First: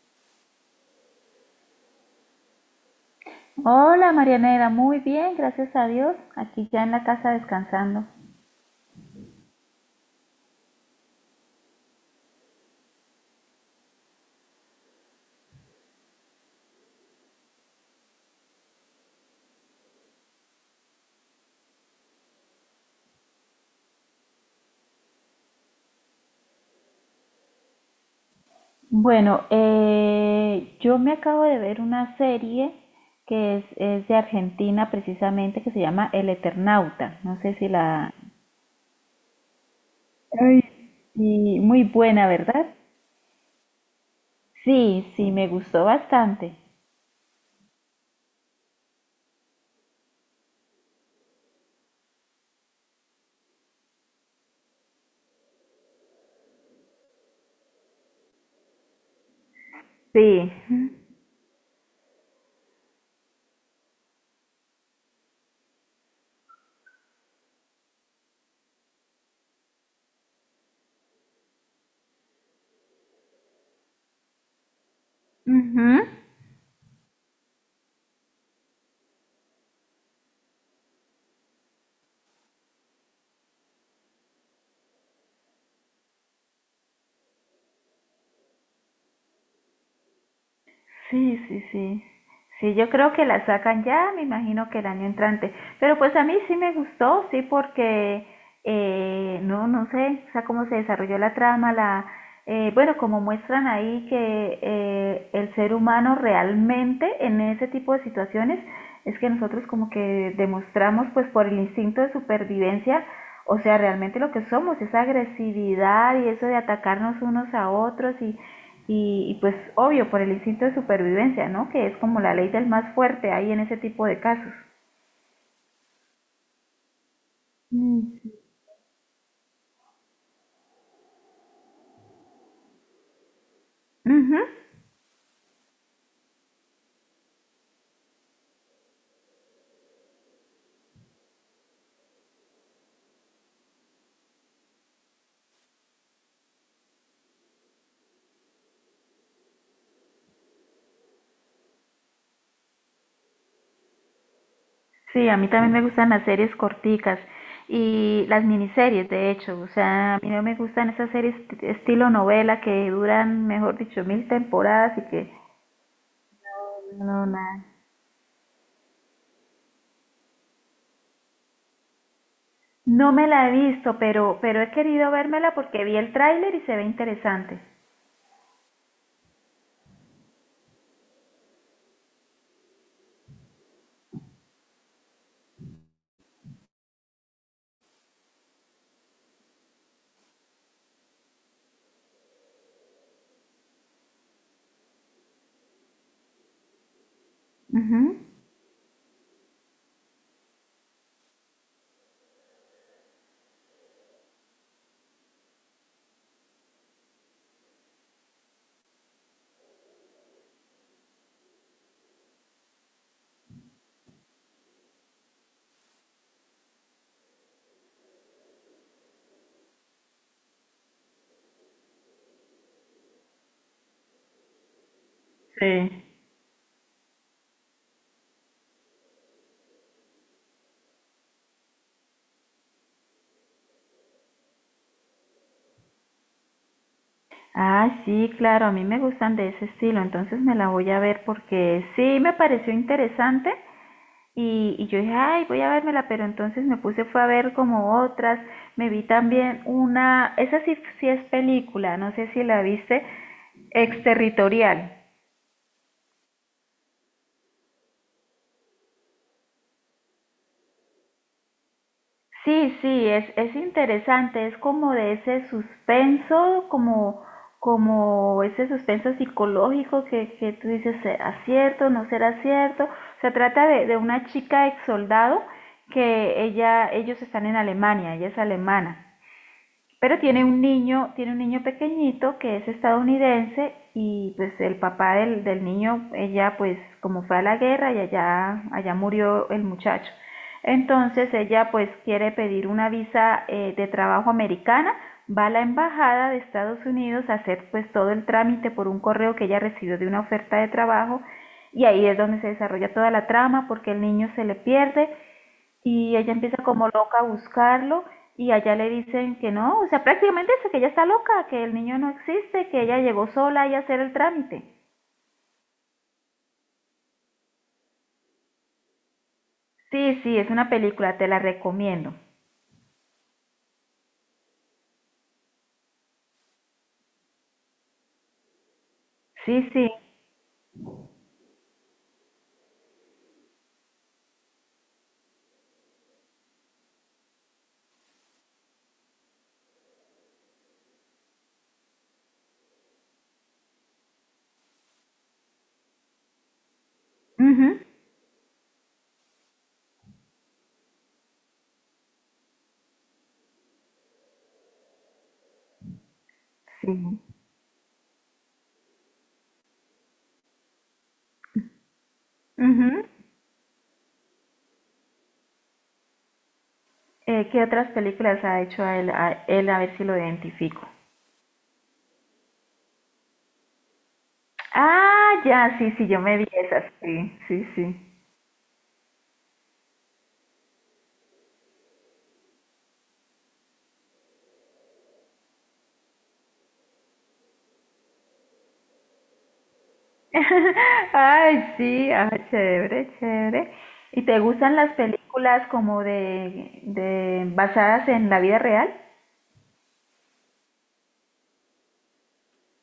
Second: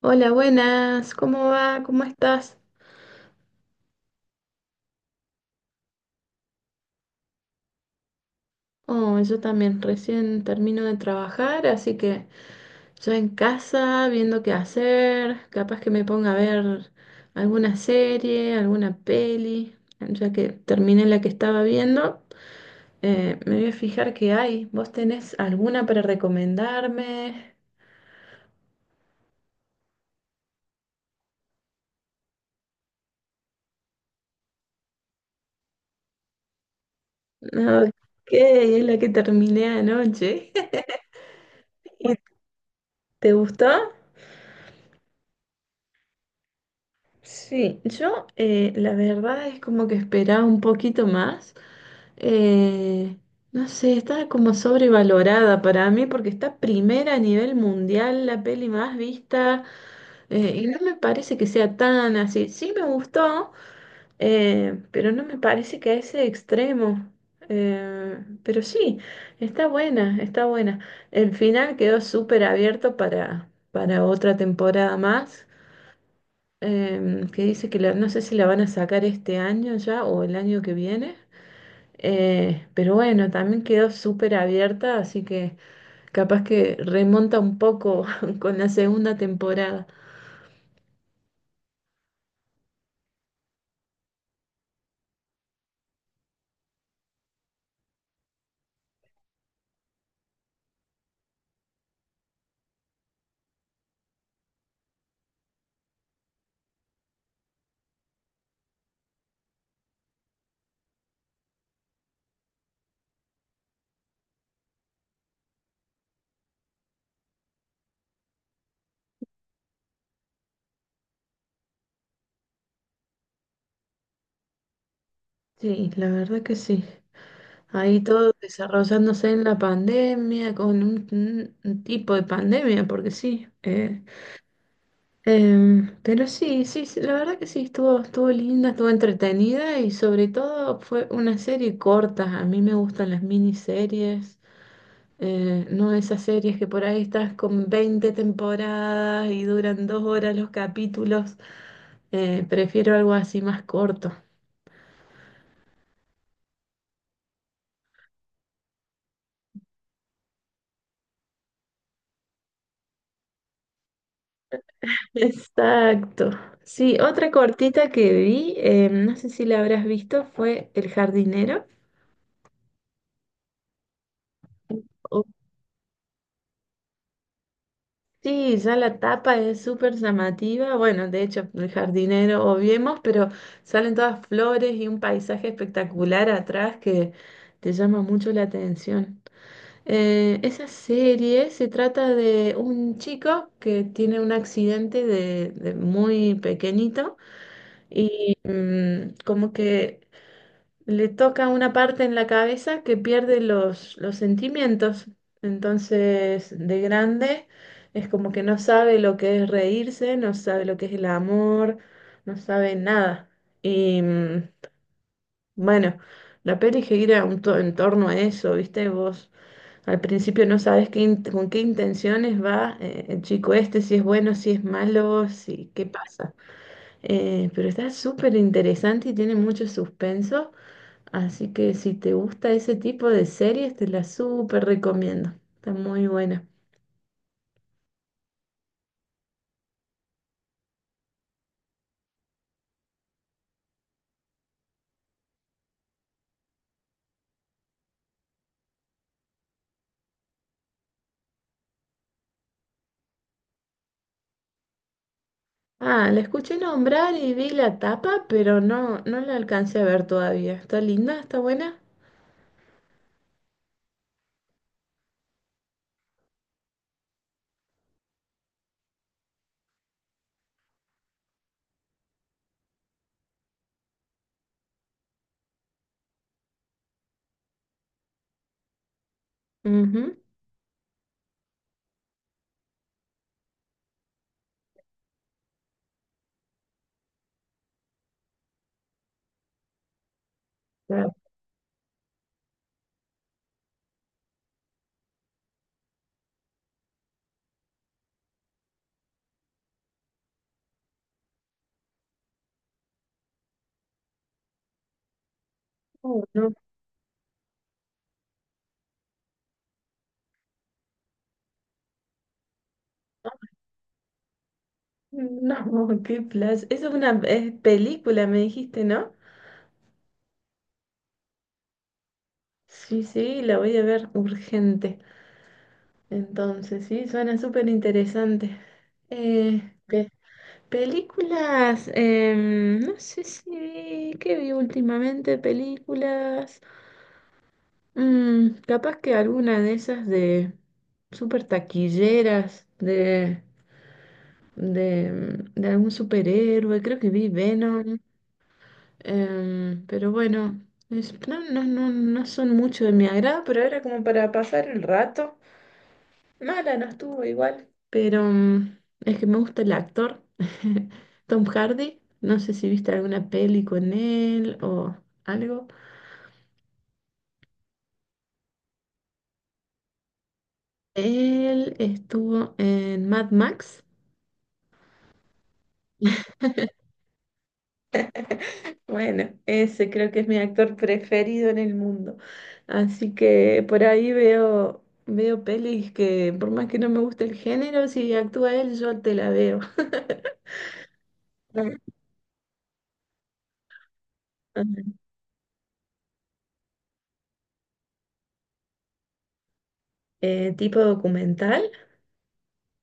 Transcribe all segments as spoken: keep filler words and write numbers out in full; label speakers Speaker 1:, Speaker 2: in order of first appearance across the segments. Speaker 1: Hola, buenas, ¿cómo va? ¿Cómo estás?
Speaker 2: Hola Marianela, muy bien, gracias a Dios. Aquí ya en la casa descansando.
Speaker 1: Oh, yo también recién termino de trabajar, así que yo en casa viendo qué hacer, capaz que me ponga a ver alguna serie, alguna peli, ya que terminé la que estaba viendo, eh, me voy a fijar qué hay. ¿Vos tenés alguna para recomendarme?
Speaker 2: Bueno, eh, yo me acabo de ver una serie que es, es de Argentina precisamente, que se llama El Eternauta. No sé si
Speaker 1: Ok,
Speaker 2: la...
Speaker 1: es la que terminé anoche.
Speaker 2: Ay, y muy
Speaker 1: ¿Y
Speaker 2: buena, ¿verdad?
Speaker 1: te gustó?
Speaker 2: Sí, sí, me gustó bastante.
Speaker 1: Sí, yo eh, la verdad es como que esperaba un poquito más. eh, no sé, está como sobrevalorada para mí porque está primera a nivel mundial, la peli más vista,
Speaker 2: Sí.
Speaker 1: eh, y no me parece que sea tan así. Sí me gustó, eh, pero no me parece que a ese extremo. Eh, pero sí, está buena, está buena. El final quedó súper abierto para, para, otra temporada más
Speaker 2: Ujú.
Speaker 1: em, que dice que la- no sé si la van a sacar este año ya o el año que viene, eh, pero bueno, también quedó súper abierta, así que capaz que remonta un poco con la segunda temporada.
Speaker 2: Sí, sí, sí. Sí, yo creo que la sacan ya, me imagino que el año entrante. Pero pues a mí sí me gustó, sí, porque eh, no, no sé, o sea, cómo se desarrolló la trama, la, eh, bueno, como muestran ahí que eh, el ser humano realmente en ese tipo de situaciones es que nosotros como que demostramos pues por el instinto de supervivencia, o sea, realmente lo que somos, esa agresividad y eso de atacarnos unos a otros y y, y, pues obvio, por el instinto de supervivencia, ¿no? Que es como la ley del más fuerte ahí en ese tipo de casos.
Speaker 1: Sí, la verdad que sí. Ahí todo
Speaker 2: Mm.
Speaker 1: desarrollándose en la pandemia, con un, un- un tipo de pandemia, porque sí, eh,
Speaker 2: Ujú.
Speaker 1: Em, pero sí, sí, sí, la verdad que sí, estuvo, estuvo linda, estuvo entretenida y sobre todo fue una serie corta. A mí me gustan las miniseries, eh, no esas series que por ahí estás con veinte temporadas y duran dos horas los capítulos. Eh, prefiero algo así más corto.
Speaker 2: Sí, a mí también me gustan las series corticas y las miniseries, de hecho. O sea, a mí no me gustan esas series t- estilo novela que duran, mejor dicho, mil temporadas y que...
Speaker 1: Exacto. Sí,
Speaker 2: No,
Speaker 1: otra
Speaker 2: nada.
Speaker 1: cortita que vi, em, no sé si la habrás visto, fue El jardinero.
Speaker 2: No me la he visto, pero, pero he querido vérmela porque vi el tráiler y se ve interesante.
Speaker 1: Sí, ya la tapa es súper llamativa. Bueno, de hecho, el jardinero obviemos, pero salen todas flores y un paisaje espectacular atrás que te llama mucho la atención. Eh, esa serie se trata de un chico que tiene un accidente de, de muy pequeñito
Speaker 2: Ujú.
Speaker 1: y mm, como que le toca una parte en la cabeza que pierde los, los sentimientos. Entonces, de grande, es como que no sabe lo que es reírse, no sabe lo que es el amor, no sabe nada. Y mm, bueno, la peli gira un to- en torno a eso, ¿viste? Vos al principio no sabes qué in- con qué intenciones va eh, el chico este, si es bueno, si es malo,
Speaker 2: Sí.
Speaker 1: si qué pasa. Eh, pero está súper interesante y tiene mucho suspenso. Así que si te gusta ese tipo de series, te la súper recomiendo. Está muy buena.
Speaker 2: Ah, sí, claro, a mí me gustan de ese estilo, entonces me la voy a ver porque sí me pareció interesante y, y yo dije, ay, voy a vérmela, pero entonces me puse fue a ver como otras, me vi también una, esa sí, sí es película, no sé si la viste, Exterritorial.
Speaker 1: Ah, la escuché nombrar y vi la tapa, pero no, no la alcancé a ver todavía. ¿Está linda? ¿Está buena?
Speaker 2: Sí, sí, es, es interesante, es como de ese suspenso, como, como ese suspenso psicológico que, que tú dices, ¿será cierto, no será cierto? Se trata de, de una chica ex soldado que ella, ellos están en Alemania, ella es alemana.
Speaker 1: Ujú.
Speaker 2: Pero tiene un niño, tiene un niño pequeñito que es estadounidense y pues el papá del, del niño, ella pues como fue a la guerra y allá, allá murió el muchacho.
Speaker 1: La-
Speaker 2: Entonces ella pues quiere pedir una visa eh, de trabajo americana, va a la embajada de Estados Unidos a hacer pues todo el trámite por un correo que ella recibió de una oferta de trabajo y ahí es donde se desarrolla toda la trama porque el niño se le pierde y
Speaker 1: oh,
Speaker 2: ella
Speaker 1: no,
Speaker 2: empieza como loca a buscarlo y allá le dicen que no, o sea, prácticamente dice que ella está loca, que el niño no existe, que ella llegó sola y a hacer el trámite.
Speaker 1: no, qué plaza. Es una es película, me dijiste, ¿no?
Speaker 2: Sí, sí, es una película, te la recomiendo.
Speaker 1: Sí, sí, la voy a ver urgente. Entonces, sí, suena súper interesante. Eh,
Speaker 2: Sí, sí.
Speaker 1: Películas, em, no sé si qué vi últimamente, películas, Mm, capaz que alguna de esas de super taquilleras, de, de, mm, de algún superhéroe, creo que vi
Speaker 2: Mhm.
Speaker 1: Venom, em, pero bueno, es- no, no, no, no son mucho de mi agrado, pero era como para pasar el rato. Mala no
Speaker 2: Sí.
Speaker 1: estuvo igual, pero mm, es que me gusta el actor, Tom Hardy. No sé si viste
Speaker 2: Mhm.
Speaker 1: alguna peli con él o algo.
Speaker 2: ¿Qué otras películas ha hecho a él, a él? A ver si lo identifico.
Speaker 1: Él estuvo en Mad Max.
Speaker 2: Ah, ya, sí, sí, yo me vi esas. Sí, sí, sí.
Speaker 1: Bueno, ese creo que es mi actor preferido en el mundo. Así que por ahí veo, veo, pelis que por más que no me guste el género, si actúa él, yo te la veo.
Speaker 2: Ay, sí, ah, chévere, chévere. ¿Y te gustan
Speaker 1: Ah.
Speaker 2: las películas como de, de basadas en la vida real?
Speaker 1: Eh, tipo documental.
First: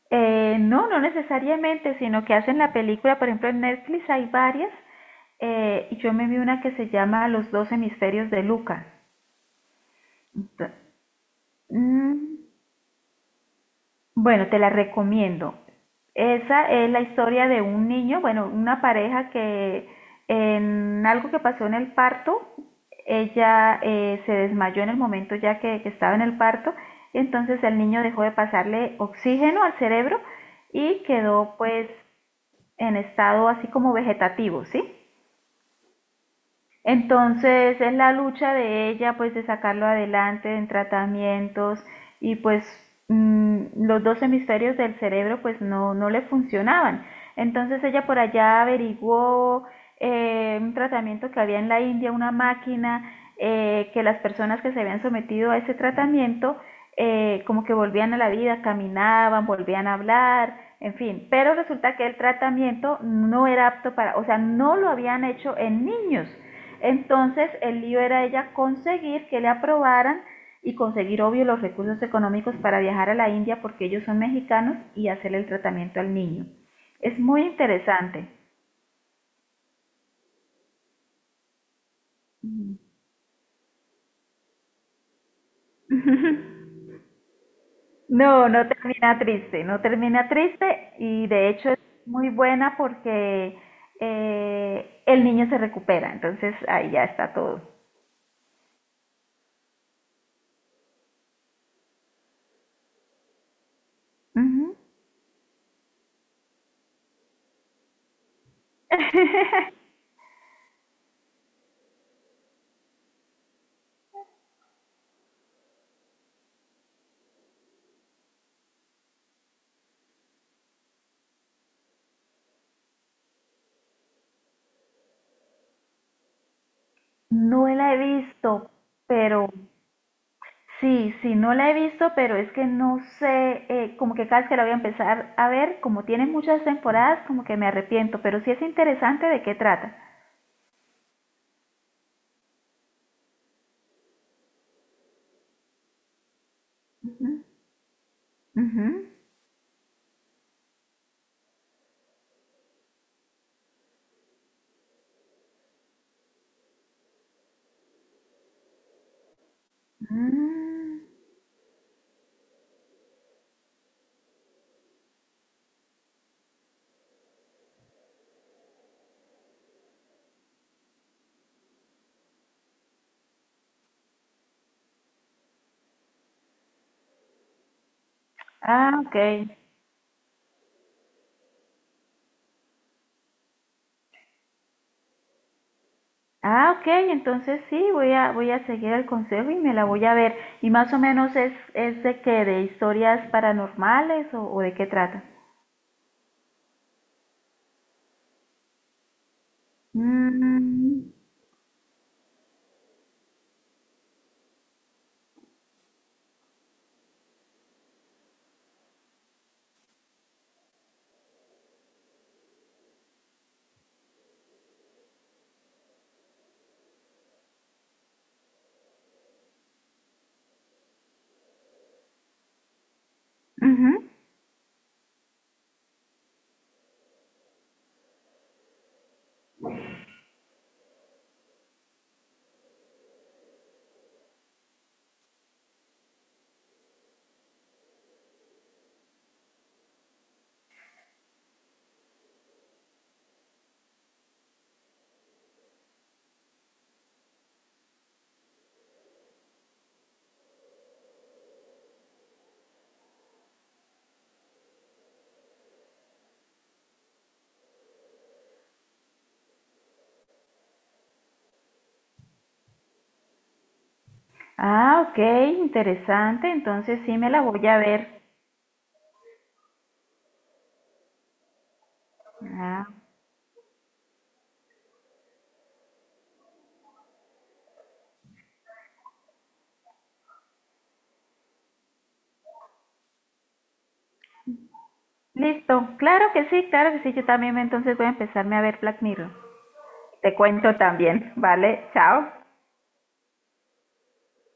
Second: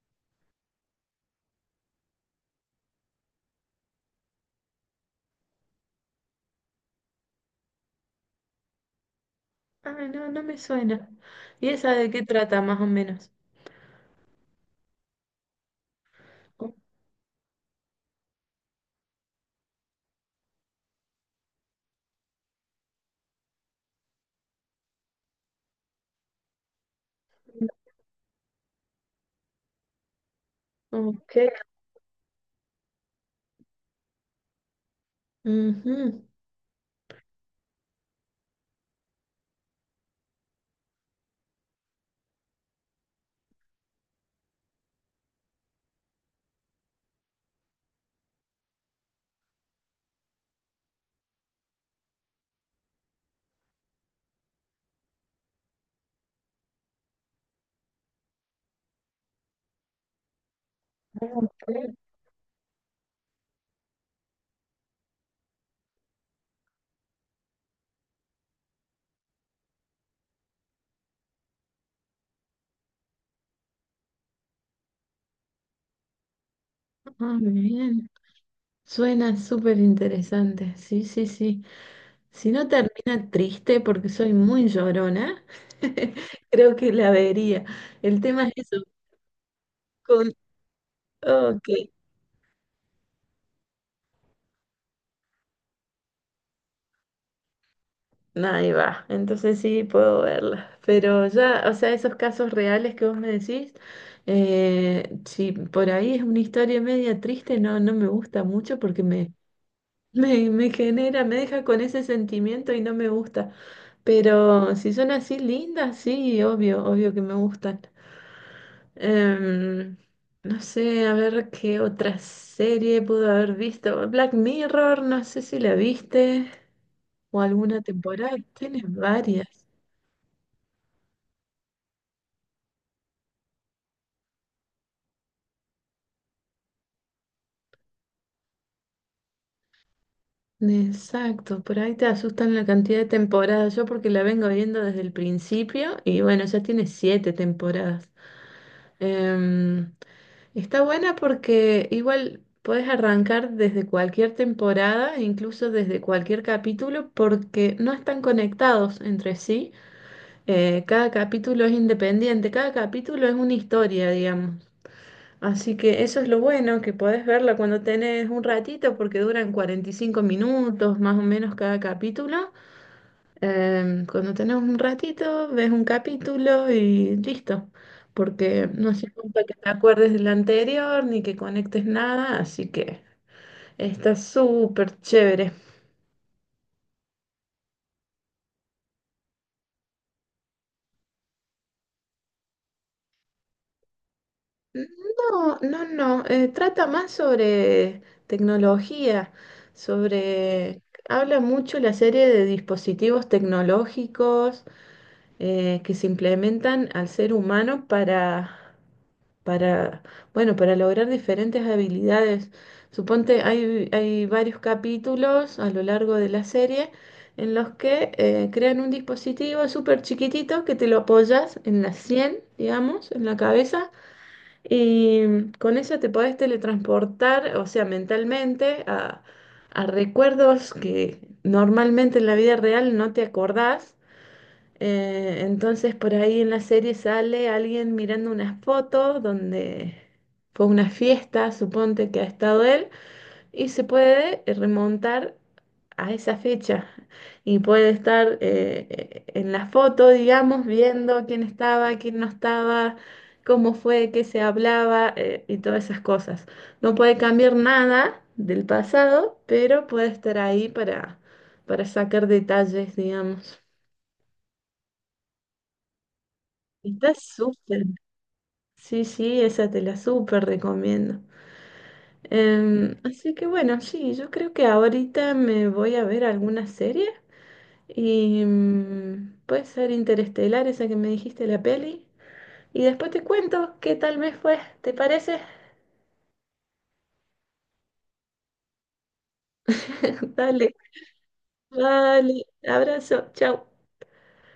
Speaker 2: Eh, no, no necesariamente, sino que hacen la película, por ejemplo, en Netflix hay varias, eh, y yo me vi una que se llama Los dos hemisferios de Luca.
Speaker 1: Ah, no, no me
Speaker 2: Ento-
Speaker 1: suena. ¿Y esa de
Speaker 2: mm,
Speaker 1: qué trata más o menos?
Speaker 2: Bueno, te la recomiendo. Esa es la historia de un niño, bueno, una pareja que en algo que pasó en el parto, ella eh, se desmayó en el momento ya que, que estaba en el parto, y entonces el niño dejó de pasarle oxígeno al cerebro y quedó
Speaker 1: Ok.
Speaker 2: pues en estado así como vegetativo, ¿sí?
Speaker 1: Ujú.
Speaker 2: Entonces es la lucha de ella pues de sacarlo adelante en tratamientos y pues mm, los dos hemisferios del cerebro pues no, no le funcionaban. Entonces ella por allá averiguó eh, un tratamiento que había en la India, una máquina eh, que las personas que se habían sometido a ese tratamiento eh, como que volvían a la vida, caminaban, volvían a hablar, en fin, pero resulta que el tratamiento no era apto para, o sea, no lo habían hecho en niños. Entonces el lío era ella conseguir que le aprobaran y conseguir, obvio, los recursos económicos para viajar a la India porque ellos son mexicanos y hacer el tratamiento al niño. Es
Speaker 1: Ah,
Speaker 2: muy
Speaker 1: bien.
Speaker 2: interesante.
Speaker 1: Suena súper interesante. Sí, sí, sí. Si no
Speaker 2: Ujú.
Speaker 1: termina triste, porque soy muy llorona, creo que la vería. El tema
Speaker 2: No,
Speaker 1: es
Speaker 2: no
Speaker 1: eso.
Speaker 2: termina triste, no termina
Speaker 1: Con...
Speaker 2: triste y de
Speaker 1: Ok,
Speaker 2: hecho es muy buena porque eh, el niño se recupera, entonces ahí ya está todo.
Speaker 1: ahí va. Entonces sí puedo verla. Pero ya, o sea, esos casos reales que vos me decís,
Speaker 2: Ujú.
Speaker 1: eh, si por ahí es una historia media triste, no, no me gusta mucho porque me Me, me genera, me deja con ese sentimiento y no me gusta. Pero si son así lindas, sí, obvio, obvio que me gustan. Em, no sé, a ver qué otra serie pudo haber visto. Black Mirror, no sé si la viste o
Speaker 2: No
Speaker 1: alguna
Speaker 2: la he
Speaker 1: temporada.
Speaker 2: visto,
Speaker 1: Tienes varias.
Speaker 2: pero sí, sí, no la he visto, pero es que no sé, eh, como que cada vez que la voy a empezar a ver, como tiene muchas temporadas, como que me arrepiento, pero sí es interesante de qué trata.
Speaker 1: Exacto, por ahí te asustan la cantidad de temporadas. Yo porque la vengo viendo desde el principio y bueno, ya tiene
Speaker 2: Ujú,
Speaker 1: siete temporadas.
Speaker 2: ujú.
Speaker 1: Em, está buena porque igual puedes arrancar desde cualquier temporada, e incluso desde cualquier capítulo, porque no están conectados entre sí. Eh,
Speaker 2: Mm.
Speaker 1: cada capítulo es independiente, cada capítulo es una historia, digamos. Así que eso es lo bueno, que podés verla cuando tenés un ratito, porque duran cuarenta y cinco minutos más o menos cada capítulo. Em, cuando tenés un ratito, ves un capítulo y listo, porque no
Speaker 2: Ah,
Speaker 1: hace
Speaker 2: ok.
Speaker 1: falta que te acuerdes del anterior ni que conectes nada, así que está súper chévere.
Speaker 2: Ah, ok, entonces sí, voy a, voy a seguir el consejo y me la voy a ver. Y más o menos es, es de qué, de historias paranormales o, o de qué trata.
Speaker 1: No, no, no, eh, trata más sobre tecnología, sobre...
Speaker 2: Mm,
Speaker 1: Habla mucho la serie de dispositivos tecnológicos eh, que se implementan al ser humano para para, bueno, para lograr diferentes habilidades. Suponte, hay, hay varios capítulos a lo largo de la serie en los que eh, crean un dispositivo súper chiquitito que te lo apoyas en la sien, digamos, en la cabeza,
Speaker 2: ujú.
Speaker 1: y con eso te podés teletransportar, o sea, mentalmente a, a recuerdos que normalmente en la vida real no te acordás. Eh, entonces por ahí en la serie sale alguien mirando unas fotos donde fue una fiesta, suponte que ha estado él, y se puede eh, remontar a esa fecha y puede estar eh, eh, en la foto, digamos, viendo quién estaba, quién no estaba, cómo fue, qué se hablaba eh, y todas esas cosas. No puede cambiar nada del pasado, pero puede estar ahí para, para, sacar detalles, digamos.
Speaker 2: Ah, ok, interesante, entonces
Speaker 1: Está
Speaker 2: sí me la voy a
Speaker 1: súper.
Speaker 2: ver.
Speaker 1: Sí, sí, esa te la súper recomiendo.
Speaker 2: Ah,
Speaker 1: Em, así que bueno, sí, yo creo que ahorita me voy a ver alguna serie y mm, puede ser Interestelar, esa que me dijiste la peli, y después te cuento qué tal me fue, ¿te parece?
Speaker 2: listo, claro que sí, claro que sí, yo también entonces voy a empezarme a ver Black Mirror. Te
Speaker 1: Dale,
Speaker 2: cuento también, ¿vale? Chao.
Speaker 1: vale, abrazo, chao.